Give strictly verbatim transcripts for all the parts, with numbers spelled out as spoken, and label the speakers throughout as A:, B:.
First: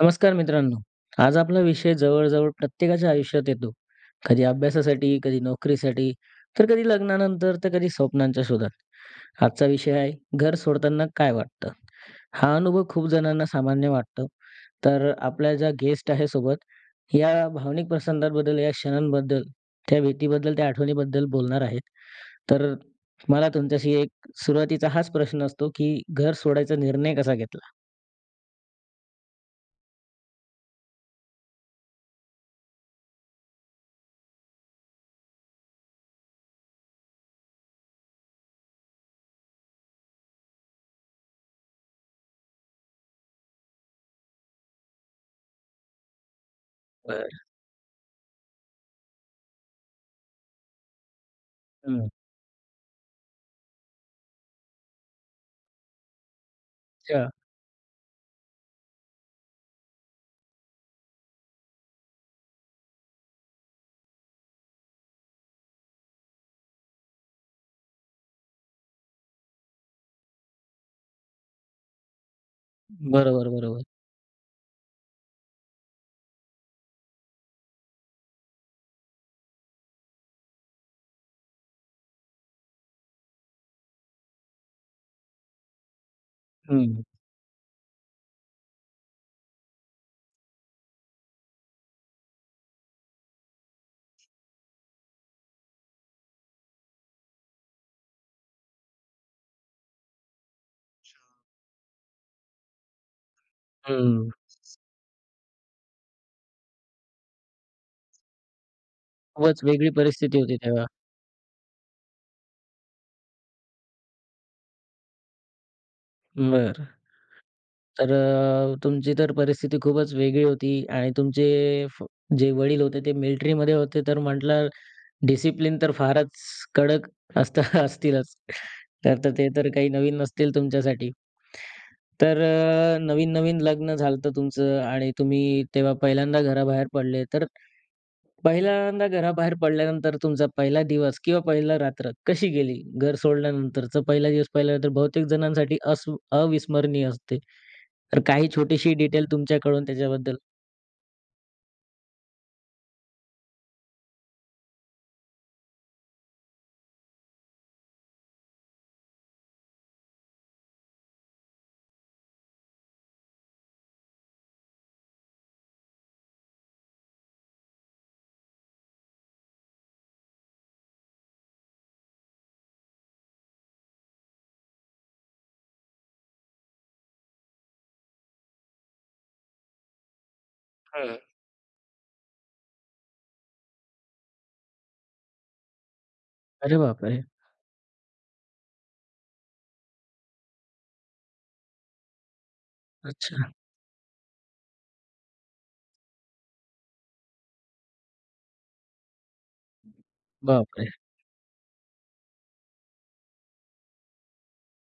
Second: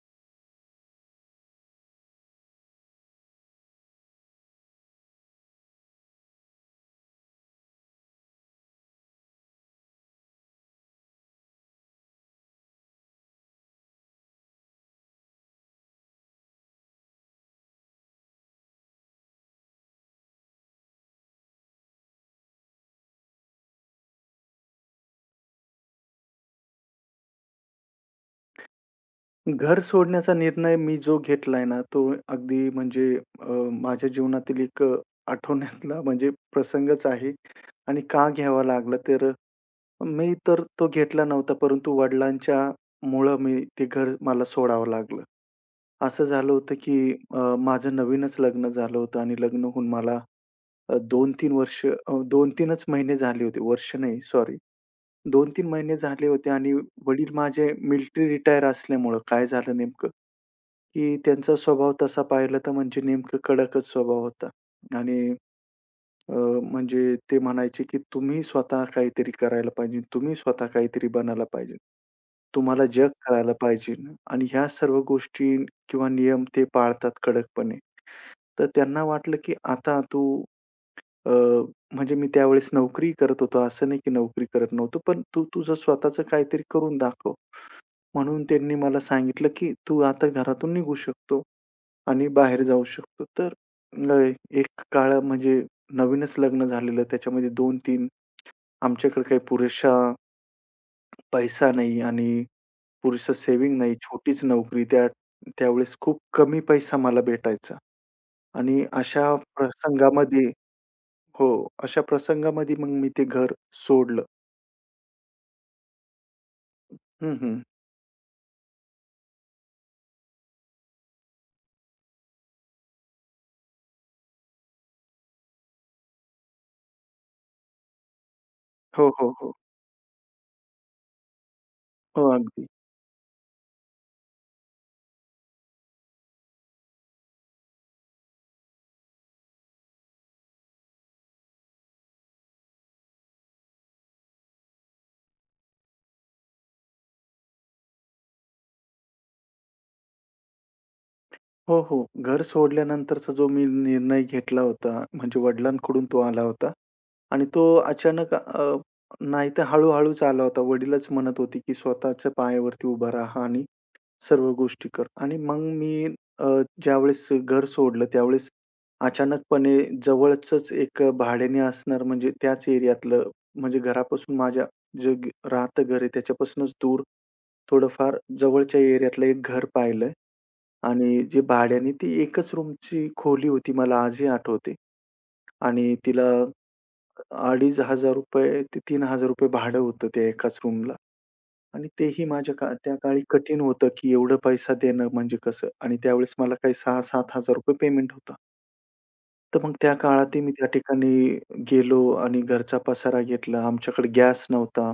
A: नमस्कार मित्रांनो. आज आपला विषय जवळ-जवळ प्रत्येकाच्या आयुष्यात येतो. कधी अभ्यासासाठी, कधी नोकरीसाठी, तर कधी लग्नानंतर, तर कधी स्वप्नांच्या शोधात. आजचा विषय आहे, घर सोडताना काय वाटतं? हा अनुभव खूप जणांना सामान्य वाटतो. तर आपल्या ज्या गेस्ट आहे सोबत, या भावनिक प्रसंगांबद्दल, या क्षणांबद्दल, त्या भीतीबद्दल, त्या आठवणीबद्दल बोलणार आहेत. तर मला तुमच्याशी एक सुरुवातीचा हाच प्रश्न असतो, की घर सोडायचा निर्णय कसा घेतला?
B: घर सोडण्याचा निर्णय मी जो घेतलाय ना, तो अगदी म्हणजे अ, माझ्या जीवनातील एक अ, आठवण्यातला म्हणजे प्रसंगच आहे. आणि का घ्यावा लागला तर मी तर तो घेतला नव्हता, परंतु वडिलांच्या मुळं मी ते घर मला सोडावं लागलं. असं झालं होतं की
A: बरं.
B: अ, माझं नवीनच लग्न झालं होतं आणि लग्न होऊन मला अ, दोन ते तीन वर्ष
A: हं.
B: अ, दोन-3च महिने झाले होते. वर्ष नाही, सॉरी. दोन ते तीन महिने झाले होते. आणि
A: अच्छा.
B: वडील माझे मिलिटरी रिटायर असल्यामुळं काय झालं नेमकं की त्यांचा स्वभाव तसा पाहिला तर म्हणजे नेमकं कडकच स्वभाव होता. आणि अ, म्हणजे ते म्हणायचे की तुम्ही स्वतः काहीतरी करायला पाहिजे, तुम्ही स्वतः काहीतरी बनायला पाहिजे. तुम्हाला जग
A: बरोबर,
B: कळायला
A: बरोबर.
B: पाहिजे आणि ह्या सर्व गोष्टी किंवा नियम ते पाळतात कडकपणे. तर त्यांना वाटलं की आता तू अ, म्हणजे मी त्यावेळेस नोकरी करत होतो. असं नाही की नोकरी करत नव्हतो. पण तू तुझं स्वतःचं काहीतरी करून
A: हं,
B: दाखव. म्हणून त्यांनी मला सांगितलं की तू आता घरातून निघू शकतो. आणि बाहेर जाऊ शकतो. तर अ, एक काळ म्हणजे नवीनच लग्न झालेलं त्याच्यामध्ये दोन तीन आमच्याकडे काही पुरेशा पैसा नाही आणि पुरेसं सेव्हिंग नाही.
A: हं.
B: छोटीच नोकरी त्या त्यावेळेस खूप कमी पैसा मला भेटायचा आणि अशा
A: खूपच वेगळी परिस्थिती
B: प्रसंगामध्ये.
A: होती तेव्हा.
B: हो, अशा प्रसंगामध्ये मग मी ते घर सोडलं.
A: बरं.
B: हं, हं.
A: तर अ, तुमची तर परिस्थिती खूपच वेगळी होती आणि तुमचे फ जे वडील होते ते मिलिटरीमध्ये होते तर म्हटलं डिसिप्लिन तर फारच कडक असत असतीलच.
B: हो,
A: तर
B: हो,
A: तर ते
B: हो.
A: तर काही नवीन नसतील तुमच्यासाठी.
B: हो,
A: तर
B: अगदी.
A: अ, नवीन-नवीन लग्न झालं होतं तुमचं आणि तुम्ही तेव्हा पहिल्यांदा घराबाहेर पडले. तर पहिल्यांदा घराबाहेर पडल्यानंतर तुमचा पहिला दिवस किंवा पहिला रात्र कशी गेली? घर सोडल्यानंतरचा पहिला दिवस, पहिला रात्र बहुतेक जणांसाठी अस अविस्मरणीय असते. तर काही छोटीशी डिटेल तुमच्याकडून त्याच्याबद्दल?
B: हो, हो. घर सोडल्यानंतरचा जो मी निर्णय घेतला होता, म्हणजे वडिलांकडून तो आला होता आणि तो अचानक अ, नाही तर हळू-हळूच आला होता. वडीलच म्हणत होते, की "स्वतःच्या पायावरती उभा राहा आणि सर्व गोष्टी कर." आणि मग मी अ, ज्यावेळेस घर सोडलं त्यावेळेस अचानकपणे जवळचंच एक अ, भाड्याने असणार म्हणजे त्याच एरियातलं म्हणजे घरापासून माझ्या जे ग राहतं घर आहे त्याच्यापासूनच दूर थोडंफार जवळच्या एरियातलं एक घर पाहिलं आणि जे भाड्याने ती एकच रूमची खोली होती मला आजही आठवते. आणि तिला
A: अरे बापरे!
B: ₹दोन हजार पाचशे ते ₹तीन हजार भाडं होतं त्या एकाच रूमला. आणि तेही माझ्या का त्या काळी
A: अच्छा.
B: कठीण होतं, की एवढं पैसा देणं म्हणजे कसं? आणि त्यावेळेस मला काही ₹सहा हजार-सात हजार पेमेंट होता. तर मग त्या काळातही मी त्या
A: बापरे!
B: ठिकाणी गेलो आणि घरचा पसारा घेतला. आमच्याकडे गॅस नव्हता.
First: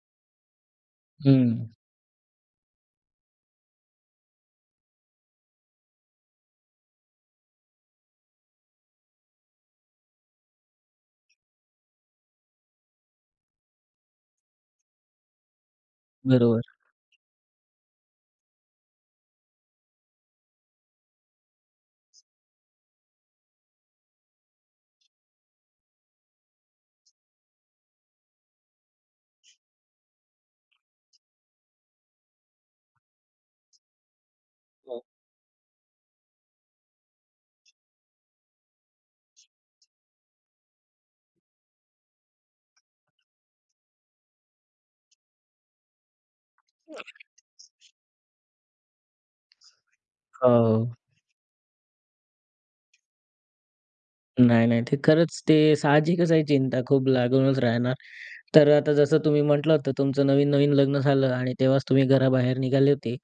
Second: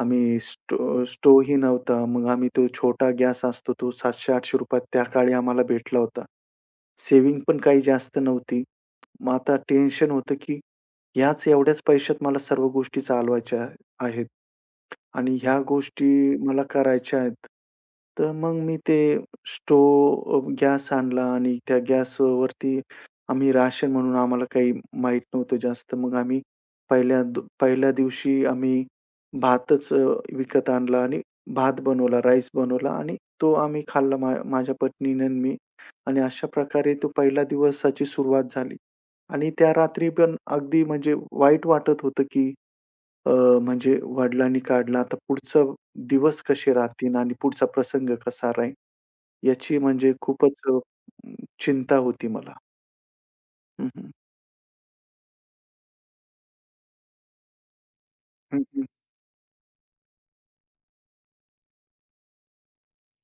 B: आम्ही स्टो
A: हं.
B: स्टोव्हही नव्हता. मग आम्ही तो छोटा गॅस असतो तो ₹सातशे ते आठशे त्या काळी आम्हाला भेटला होता. सेव्हिंग पण काही जास्त नव्हती. मग आता टेन्शन होतं, की ह्याच एवढ्याच पैशात मला सर्व गोष्टी चालवायच्या आहेत. आणि ह्या गोष्टी
A: बरोबर.
B: मला करायच्या आहेत. तर मग मी ते स्टोव गॅस आणला आणि त्या गॅसवरती आम्ही राशन म्हणून आम्हाला काही माहीत नव्हतं जास्त. मग आम्ही पहिल्या दो पहिल्या दिवशी आम्ही भातच अ, विकत आणला आणि भात बनवला, राईस बनवला आणि तो आम्ही खाल्ला मा माझ्या पत्नीने आणि मी. आणि अशा प्रकारे तो पहिला दिवसाची सुरुवात झाली. आणि त्या रात्री पण अगदी म्हणजे वाईट वाटत होतं, की अ, म्हणजे वडिलांनी काढला, आता पुढचा दिवस कसे राहतील आणि पुढचा प्रसंग कसा राहील, याची म्हणजे खूपच अ,
A: हो.
B: चिंता होती मला. हं, हं.
A: नाही, नाही. ते खरंच ते साहजिकच आहे, चिंता खूप लागूनच राहणार.
B: हं,
A: तर
B: हं.
A: आता जसं तुम्ही म्हटलं होतं, तुमचं नवीन-नवीन लग्न झालं आणि तेव्हाच तुम्ही घराबाहेर निघाले होते.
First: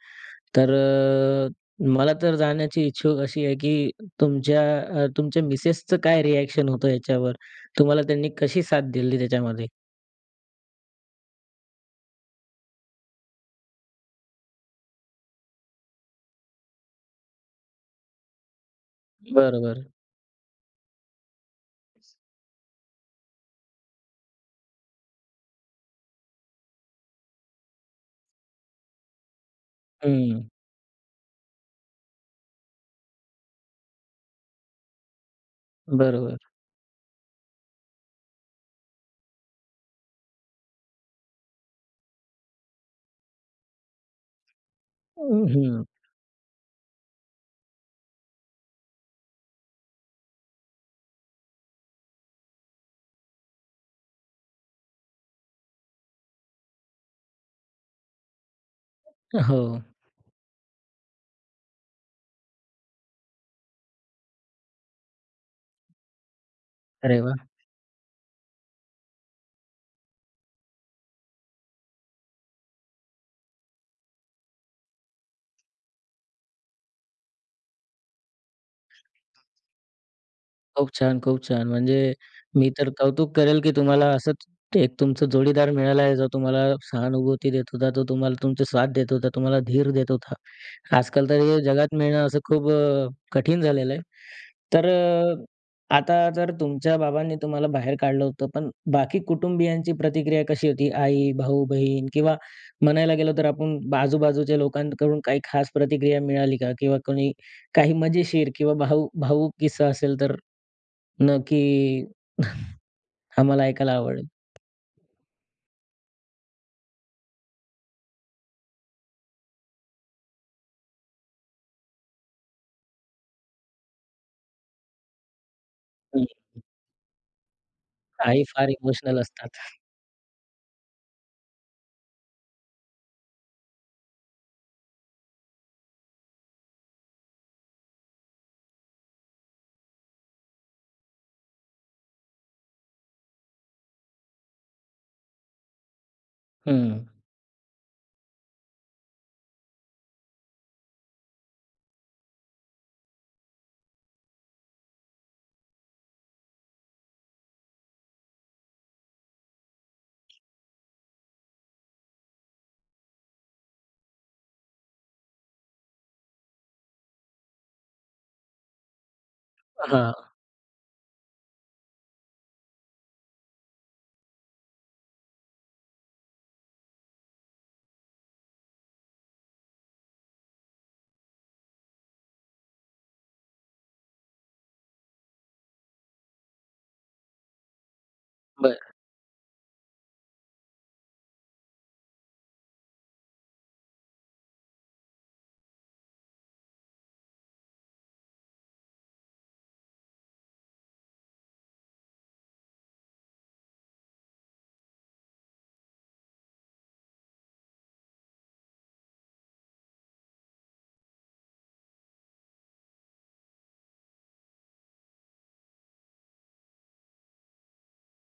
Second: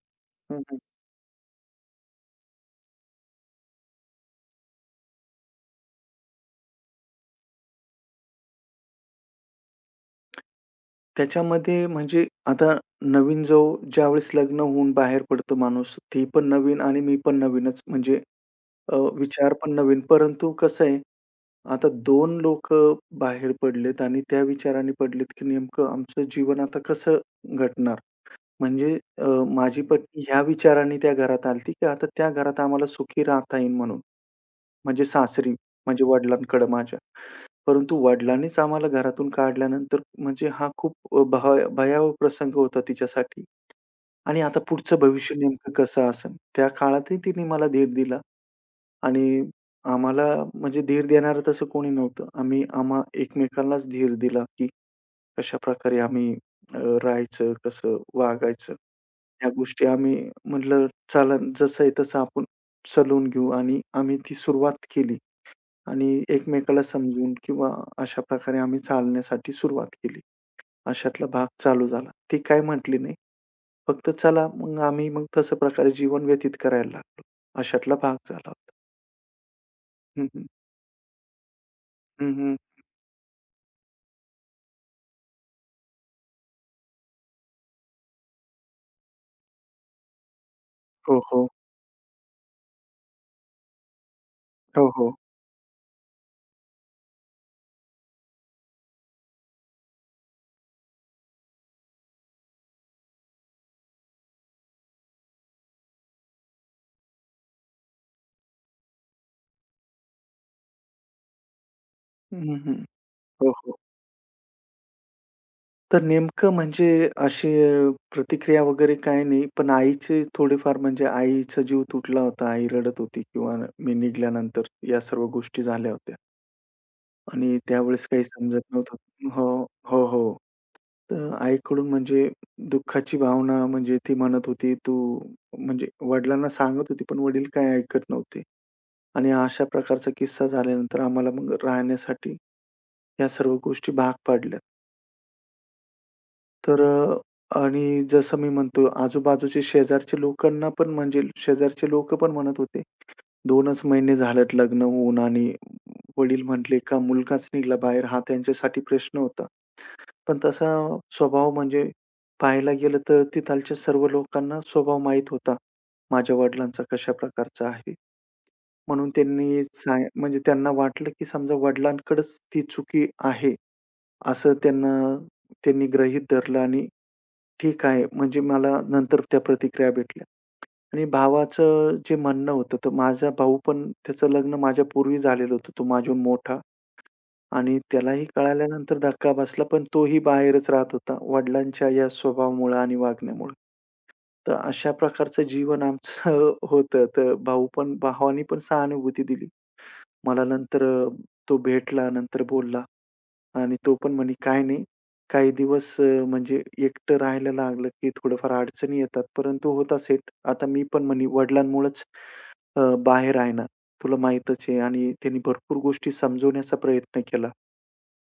B: हं,
A: तर
B: हं.
A: अ, मला तर जाण्याची इच्छुक अशी आहे, की तुमच्या अ, तुमच्या मिसेसचं काय रिएक्शन होतं याच्यावर? तुम्हाला त्यांनी कशी साथ दिली त्याच्यामध्ये?
B: त्याच्यामध्ये म्हणजे आता नवीन जो ज्यावेळेस लग्न होऊन बाहेर पडतो माणूस, ती पण नवीन आणि मी पण नवीनच म्हणजे अ, विचार पण
A: बरोबर.
B: नवीन. परंतु कसं आहे, आता दोन लोकं बाहेर पडलेत आणि त्या विचाराने पडलेत, की नेमकं आमचं जीवन आता कसं घटणार? म्हणजे अ, माझी पत्नी ह्या
A: हं,
B: विचाराने त्या घरात आलती, की आता त्या घरात आम्हाला सुखी राहता येईल म्हणून. म्हणजे सासरी, म्हणजे
A: बरोबर.
B: वडिलांकडे माझ्या. परंतु वडिलांनीच आम्हाला घरातून काढल्यानंतर म्हणजे हा खूप अ, भय भयावह प्रसंग होता तिच्यासाठी आणि आता पुढचं भविष्य नेमकं
A: हं.
B: कसं असेल? त्या काळातही तिने मला धीर दिला आणि आम्हाला म्हणजे धीर देणारं तसं कोणी नव्हतं. आम्ही आम्हा एकमेकांनाच धीर दिला, की कशाप्रकारे आम्ही अ, राहायचं, कसं वागायचं. ह्या
A: हो.
B: गोष्टी आम्ही म्हटलं चलन जसं आहे तसं आपण सलून घेऊ आणि आम्ही ती सुरुवात केली आणि एकमेकाला
A: अरे वाह!
B: समजून किंवा अशा प्रकारे आम्ही चालण्यासाठी सुरुवात केली. अशातला भाग चालू झाला. ती काही म्हटली नाही. फक्त चला मग आम्ही मग तशा प्रकारे जीवन व्यतीत करायला लागलो. अशातला भाग झाला होता. हं, हं.
A: खूप छान, खूप छान. म्हणजे
B: हं, हं.
A: मी तर कौतुक करेल, की तुम्हाला असंच एक तुमचा जोडीदार मिळाला आहे, जो तुम्हाला सहानुभूती देत होता, तो तुम्हाला तुमचा साथ देत होता, तुम्हाला धीर देत होता.
B: हो,
A: आजकाल तर
B: हो.
A: हे जगात मिळणं असं खूप अ, कठीण झालेलं आहे. तर
B: हो, हो.
A: अ, आता तर तुमच्या बाबांनी तुम्हाला बाहेर काढलं होतं, पण बाकी कुटुंबियांची प्रतिक्रिया कशी होती? आई, भाऊ, बहीण किंवा म्हणायला गेलो तर आपण आजूबाजूच्या लोकांकडून काही खास प्रतिक्रिया मिळाली का? किंवा कोणी काही मजेशीर किंवा भावू भावूक किस्सा असेल तर? नक्की
B: हं, हं. हो,
A: आम्हाला
B: हो.
A: ऐकायला आवडेल.
B: तर नेमकं म्हणजे अशी अ, प्रतिक्रिया वगैरे काही नाही. पण आईची थोडीफार म्हणजे आईचा जीव तुटला होता. आई रडत होती किंवा मी निघाल्यानंतर या सर्व गोष्टी झाल्या होत्या
A: हं.
B: आणि त्यावेळेस काही
A: आई
B: समजत
A: फार इमोशनल
B: नव्हतं. हो,
A: असतात.
B: हो, हो. तर आईकडून म्हणजे दुःखाची भावना म्हणजे ती म्हणत होती, "तू" म्हणजे वडिलांना सांगत होती, पण वडील काही ऐकत नव्हते आणि अशा प्रकारचा किस्सा झाल्यानंतर आम्हाला मग राहण्यासाठी या सर्व गोष्टी भाग पाडल्या. तर
A: हं.
B: अ, आणि जसं मी म्हणतो आजूबाजूचे शेजारचे लोकांना पण म्हणजे शेजारचे लोकं पण म्हणत होते, "दोनच महिने झालेत लग्न होऊन आणि वडील म्हटले का मुलगाच निघाला बाहेर." हा त्यांच्यासाठी प्रश्न होता. पण तसा स्वभाव म्हणजे पाहायला गेलं तर तिथालच्या सर्व लोकांना स्वभाव माहीत होता, माझ्या वडिलांचा कशा प्रकारचा आहे. म्हणून त्यांनी साय
A: हां.
B: म्हणजे त्यांना वाटलं की समजा वडिलांकडंच ती चुकी आहे, असं त्यांना त्यांनी गृहीत धरलं आणि ठीक आहे. म्हणजे मला नंतर त्या प्रतिक्रिया भेटल्या आणि भावाचं जे म्हणणं होतं, तर माझा भाऊ पण त्याचं लग्न माझ्यापूर्वी झालेलं होतं. तो माझ्याहून मोठा आणि त्यालाही
A: बरं.
B: कळाल्यानंतर धक्का बसला, पण तोही बाहेरच राहत होता वडिलांच्या या स्वभावामुळं आणि वागण्यामुळं. तर अशा प्रकारचं जीवन आमचं होतं. तर भाऊ पण भावाने पण सहानुभूती दिली. मला नंतर अ, तो भेटला, नंतर बोलला आणि तो पण म्हणे, काय नाही, काही दिवस अ, म्हणजे एकटं राहायला लागलं की थोडंफार अडचणी येतात, परंतु होता सेट. आता मी पण म्हणे वडिलांमुळंच अ, बाहेर आहे ना, तुला माहीतच आहे." आणि त्यांनी भरपूर गोष्टी समजवण्याचा प्रयत्न केला,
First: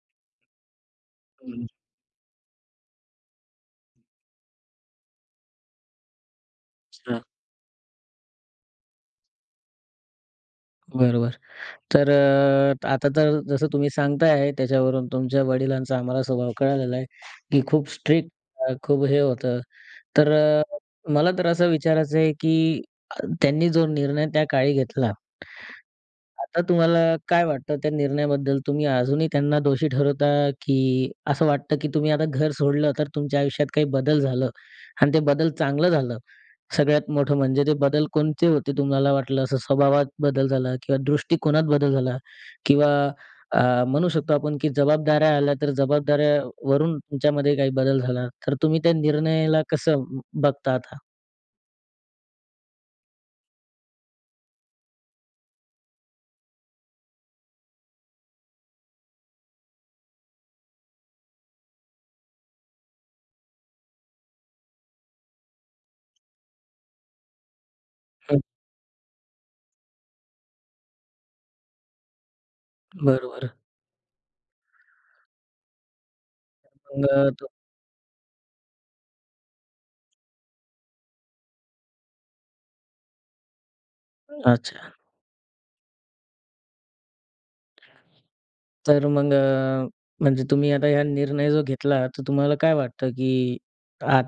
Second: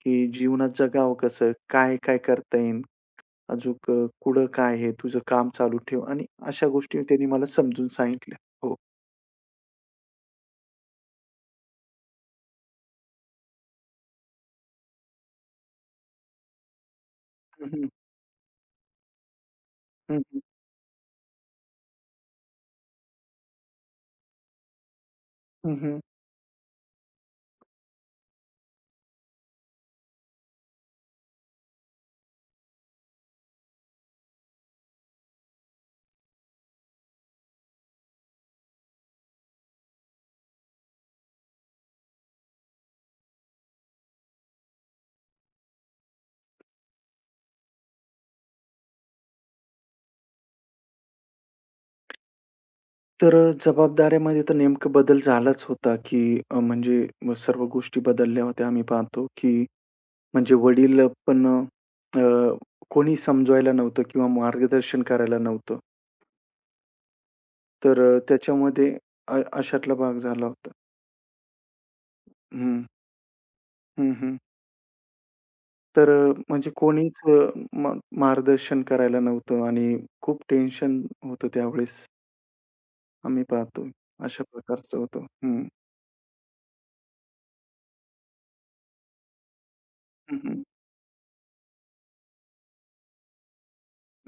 B: की जीवनात जगावं कसं?
A: हं.
B: काय-काय करता येईल? अजूक अ, पुढं काय आहे? तुझं काम चालू ठेव आणि अशा गोष्टी
A: अच्छा.
B: त्यांनी मला समजून सांगितल्या. हो.
A: बरोबर. तर अ, आता तर जसं तुम्ही सांगताय त्याच्यावरून तुमच्या वडिलांचा आम्हाला स्वभाव कळालेला आहे, की
B: हं,
A: खूप
B: हं.
A: स्ट्रिक्ट, अ, खूप हे होतं.
B: हं,
A: तर
B: हं.
A: अ, मला तर असं विचारायचं आहे, की अ, त्यांनी जो निर्णय त्या काळी घेतला,
B: हं, हं.
A: आता तुम्हाला काय वाटतं त्या निर्णयाबद्दल? तुम्ही अजूनही त्यांना दोषी ठरवता, की असं वाटतं, की तुम्ही आता घर सोडलं तर तुमच्या आयुष्यात काही बदल झालं आणि ते बदल चांगलं झालं? सगळ्यात मोठं म्हणजे ते बदल कोणते होते? तुम्हाला वाटलं असं स्वभावात बदल झाला किंवा दृष्टिकोनात बदल झाला किंवा अ, म्हणू शकतो आपण, की जबाबदाऱ्या आल्या तर जबाबदाऱ्यावरून तुमच्यामध्ये काही बदल झाला. तर तुम्ही त्या निर्णयाला कसं बघता आता?
B: तर अ, जबाबदाऱ्यामध्ये तर नेमकं बदल झालाच होता, की अ, म्हणजे मग सर्व गोष्टी बदलल्या होत्या. आम्ही पाहतो, की म्हणजे वडील पण अ, कोणी समजवायला नव्हतं किंवा मार्गदर्शन करायला नव्हतं. तर अ,
A: हं,
B: त्याच्यामध्ये अ, अशातला भाग झाला होता. हं,
A: बरोबर.
B: हं, हं. तर अ, म्हणजे कोणीच
A: मग
B: अ,
A: तो
B: म मार्गदर्शन करायला नव्हतं आणि खूप टेन्शन होतं त्यावेळेस. आम्ही पाहतो अशा
A: अच्छा.
B: प्रकारचं होतं. हं.
A: तर मग अ,
B: हं,
A: म्हणजे
B: हं.
A: तुम्ही आता हा निर्णय जो घेतला, तर तुम्हाला काय वाटतं, की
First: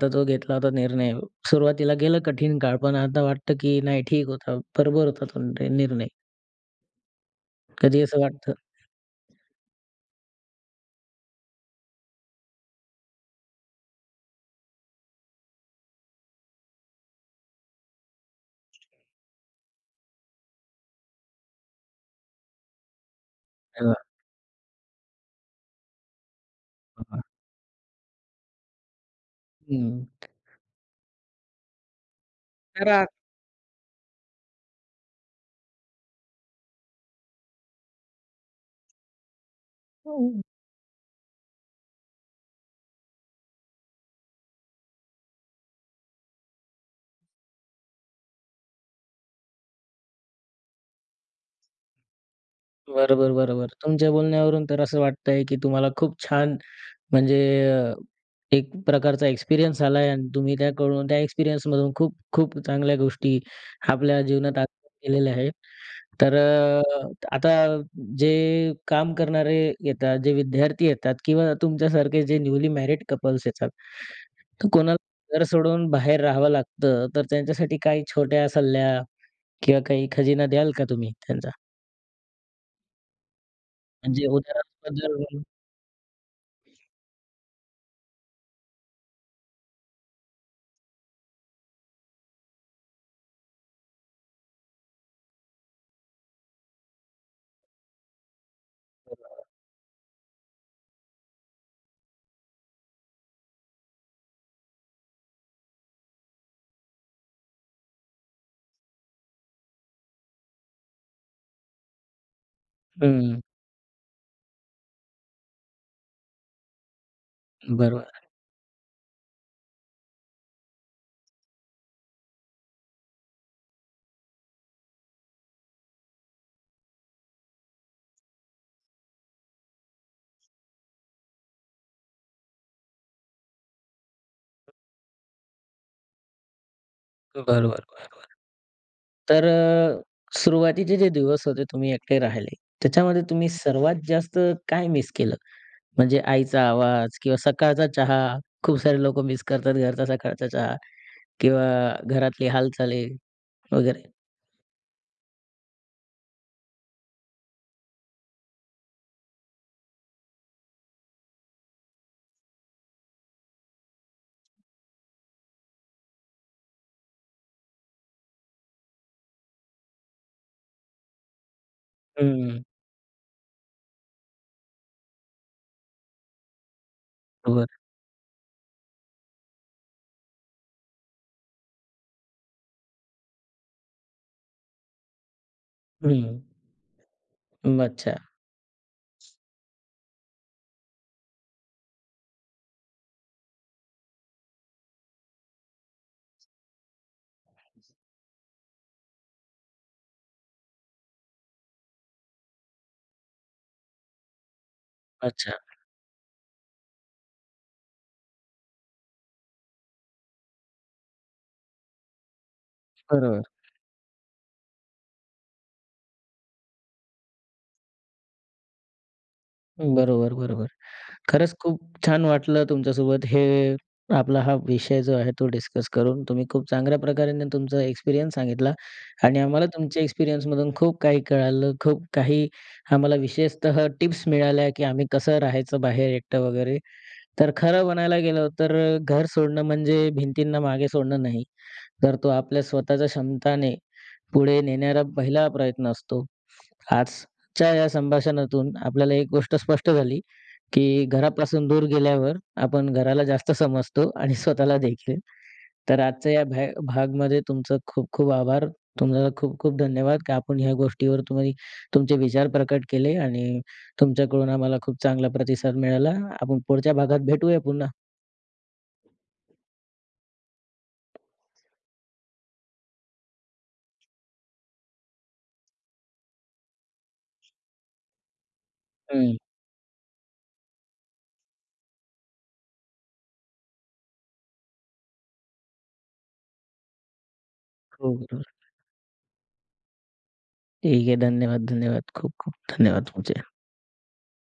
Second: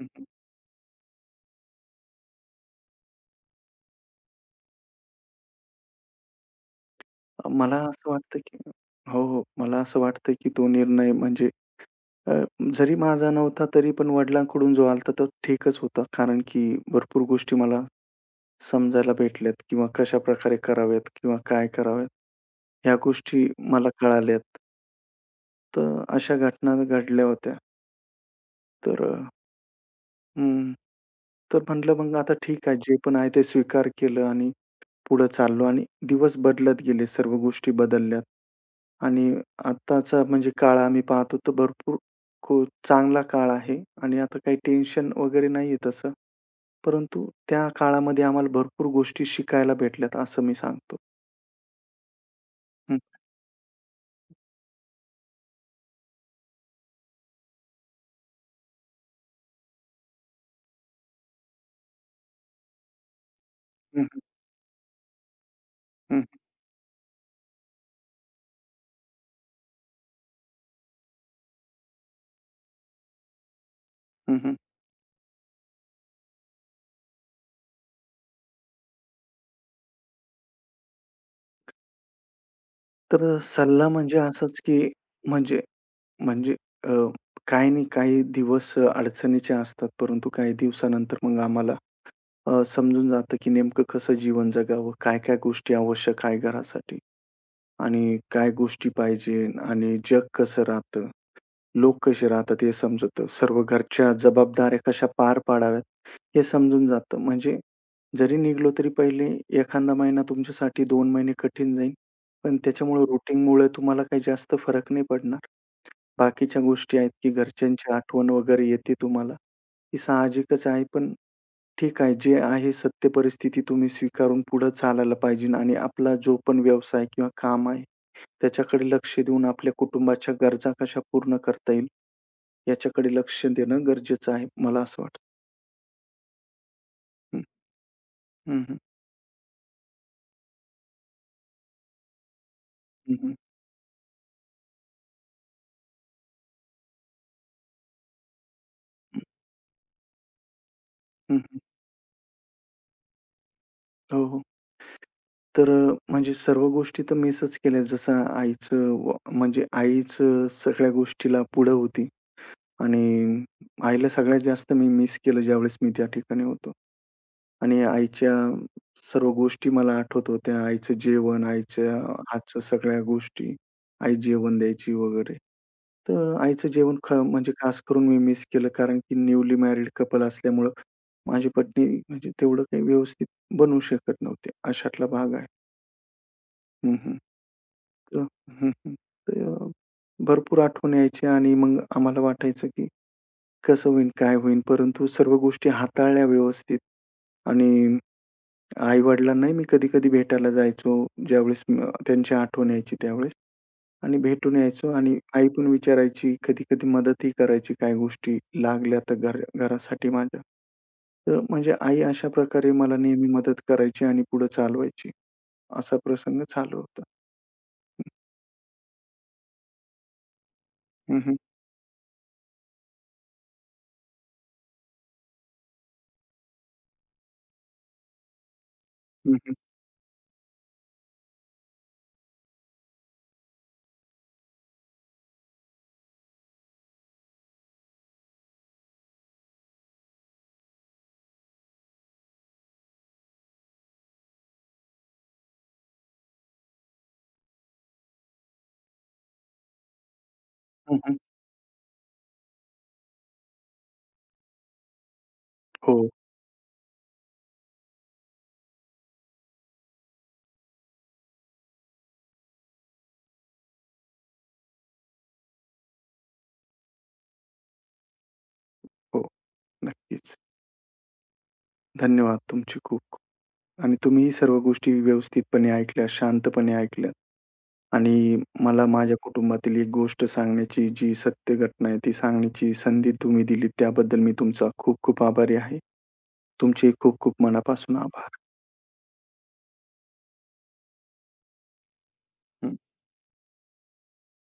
B: हं,
A: जो
B: हं.
A: घेतला होता निर्णय, सुरुवातीला गेलं कठीण काळ, पण आता वाटतं, की नाही ठीक होता, बरोबर होता तो नि निर्णय.
B: मला
A: कधी
B: असं
A: असं
B: वाटतं
A: वाटतं?
B: की हो, हो. मला असं वाटतं की तो निर्णय म्हणजे अ, जरी माझा नव्हता तरी पण वडिलांकडून जो आला तो ठीकच होता. कारण की भरपूर गोष्टी मला समजायला भेटल्यात किंवा कशाप्रकारे कराव्यात किंवा काय कराव्यात ह्या गोष्टी मला
A: हां,
B: कळाल्यात. तर अशा घटना
A: हां.
B: घडल्या होत्या. तर अ
A: हं.
B: हं. तर म्हटलं मग आता ठीक आहे,
A: तर
B: जे
A: आ
B: पण आहे ते स्वीकार केलं आणि पुढे चाललो आणि दिवस बदलत गेले, सर्व गोष्टी बदलल्यात. आणि आत्ताचा
A: हम्म.
B: म्हणजे काळ आम्ही पाहतो तर भरपूर खूप चांगला काळ आहे आणि आता काही टेन्शन वगैरे नाहीये तसं. परंतु त्या काळामध्ये आम्हाला भरपूर गोष्टी शिकायला भेटल्यात असं मी सांगतो. हं,
A: बरोबर, बरोबर. तुमच्या बोलण्यावरून तर असं वाटतंय, की तुम्हाला खूप छान म्हणजे अ, एक प्रकारचा एक्सपिरियन्स आलाय आणि तुम्ही त्याकडून त्या एक्सपिरियन्समधून खूप खूप चांगल्या गोष्टी
B: हं, हं,
A: आपल्या जीवनात केलेल्या आहेत.
B: हं,
A: तर अ, आता जे काम करणारे येतात, जे विद्यार्थी येतात किंवा तुमच्यासारखे जे न्यूली मॅरीड कपल्स येतात,
B: हं, हं.
A: तर कोणाला घर सोडून बाहेर राहावं लागतं, तर त्यांच्यासाठी काही छोट्या सल्ल्या किंवा काही खजिना द्याल का तुम्ही त्यांचा?
B: तर सल्ला म्हणजे
A: म्हणजे
B: असाच की
A: उदाहरणार्थ जर,
B: म्हणजे म्हणजे अ, काही नाही, काही दिवस अडचणीचे असतात, परंतु काही दिवसानंतर मग आम्हाला अ, समजून जातं, की नेमकं कसं जीवन जगावं, काय-काय गोष्टी आवश्यक आहे घरासाठी आणि काय गोष्टी पाहिजे आणि जग कसं राहतं, लोक कसे राहतात हे समजतं. सर्व घरच्या जबाबदाऱ्या कशा पार पाडाव्यात हे समजून जातं. म्हणजे जरी निघालो तरी पहिले एखादा महिना तुमच्यासाठी दोन महिने कठीण जाईल, पण त्याच्यामुळे
A: हं,
B: रुटीनमुळे तुम्हाला काही जास्त फरक नाही पडणार. बाकीच्या गोष्टी आहेत, की घरच्यांची
A: बरोबर,
B: आठवण वगैरे येते तुम्हाला. ही साहजिकच आहे, पण ठीक आहे. जे आहे सत्य परिस्थिती तुम्ही स्वीकारून पुढे चालायला पाहिजे आणि आपला जो पण व्यवसाय किंवा काम आहे, त्याच्याकडे लक्ष देऊन आपल्या कुटुंबाच्या गरजा कशा पूर्ण करता येईल, याच्याकडे लक्ष देणं गरजेचं आहे, मला असं वाटतं.
A: बरोबर.
B: हं, हं, हं.
A: तर अ, सुरुवातीचे जे दिवस होते तुम्ही एकटे राहिले,
B: हं,
A: त्याच्यामध्ये
B: हं,
A: तुम्ही सर्वात जास्त काय मिस केलं? म्हणजे आईचा आवाज किंवा सकाळचा चहा. खूप सारे लोकं मिस करतात घरचा सकाळचा चहा
B: हं,
A: किंवा घरातली हालचाली वगैरे.
B: हो, हो. तर अ, म्हणजे सर्व गोष्टी तर मिसच केल्या. जसं आईचं व म्हणजे आईच सगळ्या गोष्टीला पुढं होती. आणि आईला सगळ्यात जास्त मी मिस केलं ज्यावेळेस मी त्या ठिकाणी होतो. आणि आईच्या सर्व गोष्टी मला आठवत होत्या. आईचं जेवण, आईच्या
A: हं.
B: हातच्या सगळ्या गोष्टी. आई जेवण द्यायची वगैरे. तर आईचं जेवण ख म्हणजे
A: बरोबर.
B: खास करून मी मिस केलं कारण की न्यूली मॅरीड कपल असल्यामुळं माझी पत्नी म्हणजे तेवढं काही व्यवस्थित बनवू शकत नव्हते. अशातला भाग आहे.
A: हं.
B: हं, हं.
A: अच्छा,
B: तर हं, हं. तर भरपूर आठवण यायची आणि मग आम्हाला वाटायचं की कसं होईल, काय होईल? परंतु सर्व गोष्टी हाताळल्या व्यवस्थित आणि आई-वडिलांनाही मी कधी-कधी भेटायला जायचो. ज्यावेळेस अ, त्यांची आठवण यायची त्यावेळेस आणि भेटून यायचो आणि आई
A: अच्छा.
B: पण विचारायची, कधी-कधी मदतही करायची काही गोष्टी लागल्या तर घर घरासाठी माझ्या. तर म्हणजे आई अशा प्रकारे मला नेहमी
A: बरोबर,
B: मदत करायची आणि पुढे चालवायची. असा प्रसंग चालू होता.
A: बरोबर, बरोबर.
B: हं, हं,
A: खरंच खूप छान वाटलं तुमच्यासोबत हे आपला हा विषय जो आहे तो डिस्कस करून. तुम्ही खूप चांगल्या प्रकारे ना तुमचा एक्सपिरियन्स सांगितला
B: हं,
A: आणि
B: हं,
A: आम्हाला तुमच्या एक्सपिरियन्समधून खूप काही कळालं. खूप काही आम्हाला विशेषतः टिप्स मिळाल्या, की आम्ही कसं राहायचं बाहेर एकटं वगैरे. तर खरं म्हणायला गेलं तर अ, घर सोडणं म्हणजे भिंतींना मागे सोडणं नाही. तर तो आपल्या स्वतःच्या क्षमताने पुढे नेणारा पहिला प्रयत्न असतो. आजच्या या संभाषणातून आपल्याला एक गोष्ट स्पष्ट झाली,
B: हं,
A: की
B: हं.
A: घरापासून दूर गेल्यावर आपण घराला जास्त समजतो आणि स्वतःला देखील. तर
B: हो,
A: आजच्या या भ्या भागमध्ये तुमचं खूप-खूप आभार. तुम्हाला खूप-खूप धन्यवाद, की आपण ह्या गोष्टीवर तुम्ही तुमचे विचार प्रकट केले आणि तुमच्याकडून आम्हाला खूप चांगला प्रतिसाद मिळाला. आपण पुढच्या भागात भेटूया पुन्हा.
B: हो. नक्कीच. धन्यवाद तुमचे खूप-खूप. आणि तुम्ही सर्व गोष्टी व्यवस्थितपणे ऐकल्या, शांतपणे ऐकल्या आणि मला माझ्या
A: हं.
B: कुटुंबातील एक गोष्ट सांगण्याची जी सत्य घटना आहे, ती सांगण्याची संधी तुम्ही दिली त्याबद्दल मी तुमचा खूप-खूप आभारी आहे. तुमचे खूप-खूप मनापासून
A: हो,
B: आभार.
A: बरोबर. ठीक आहे. धन्यवाद, धन्यवाद. खूप-खूप धन्यवाद. तुमचे.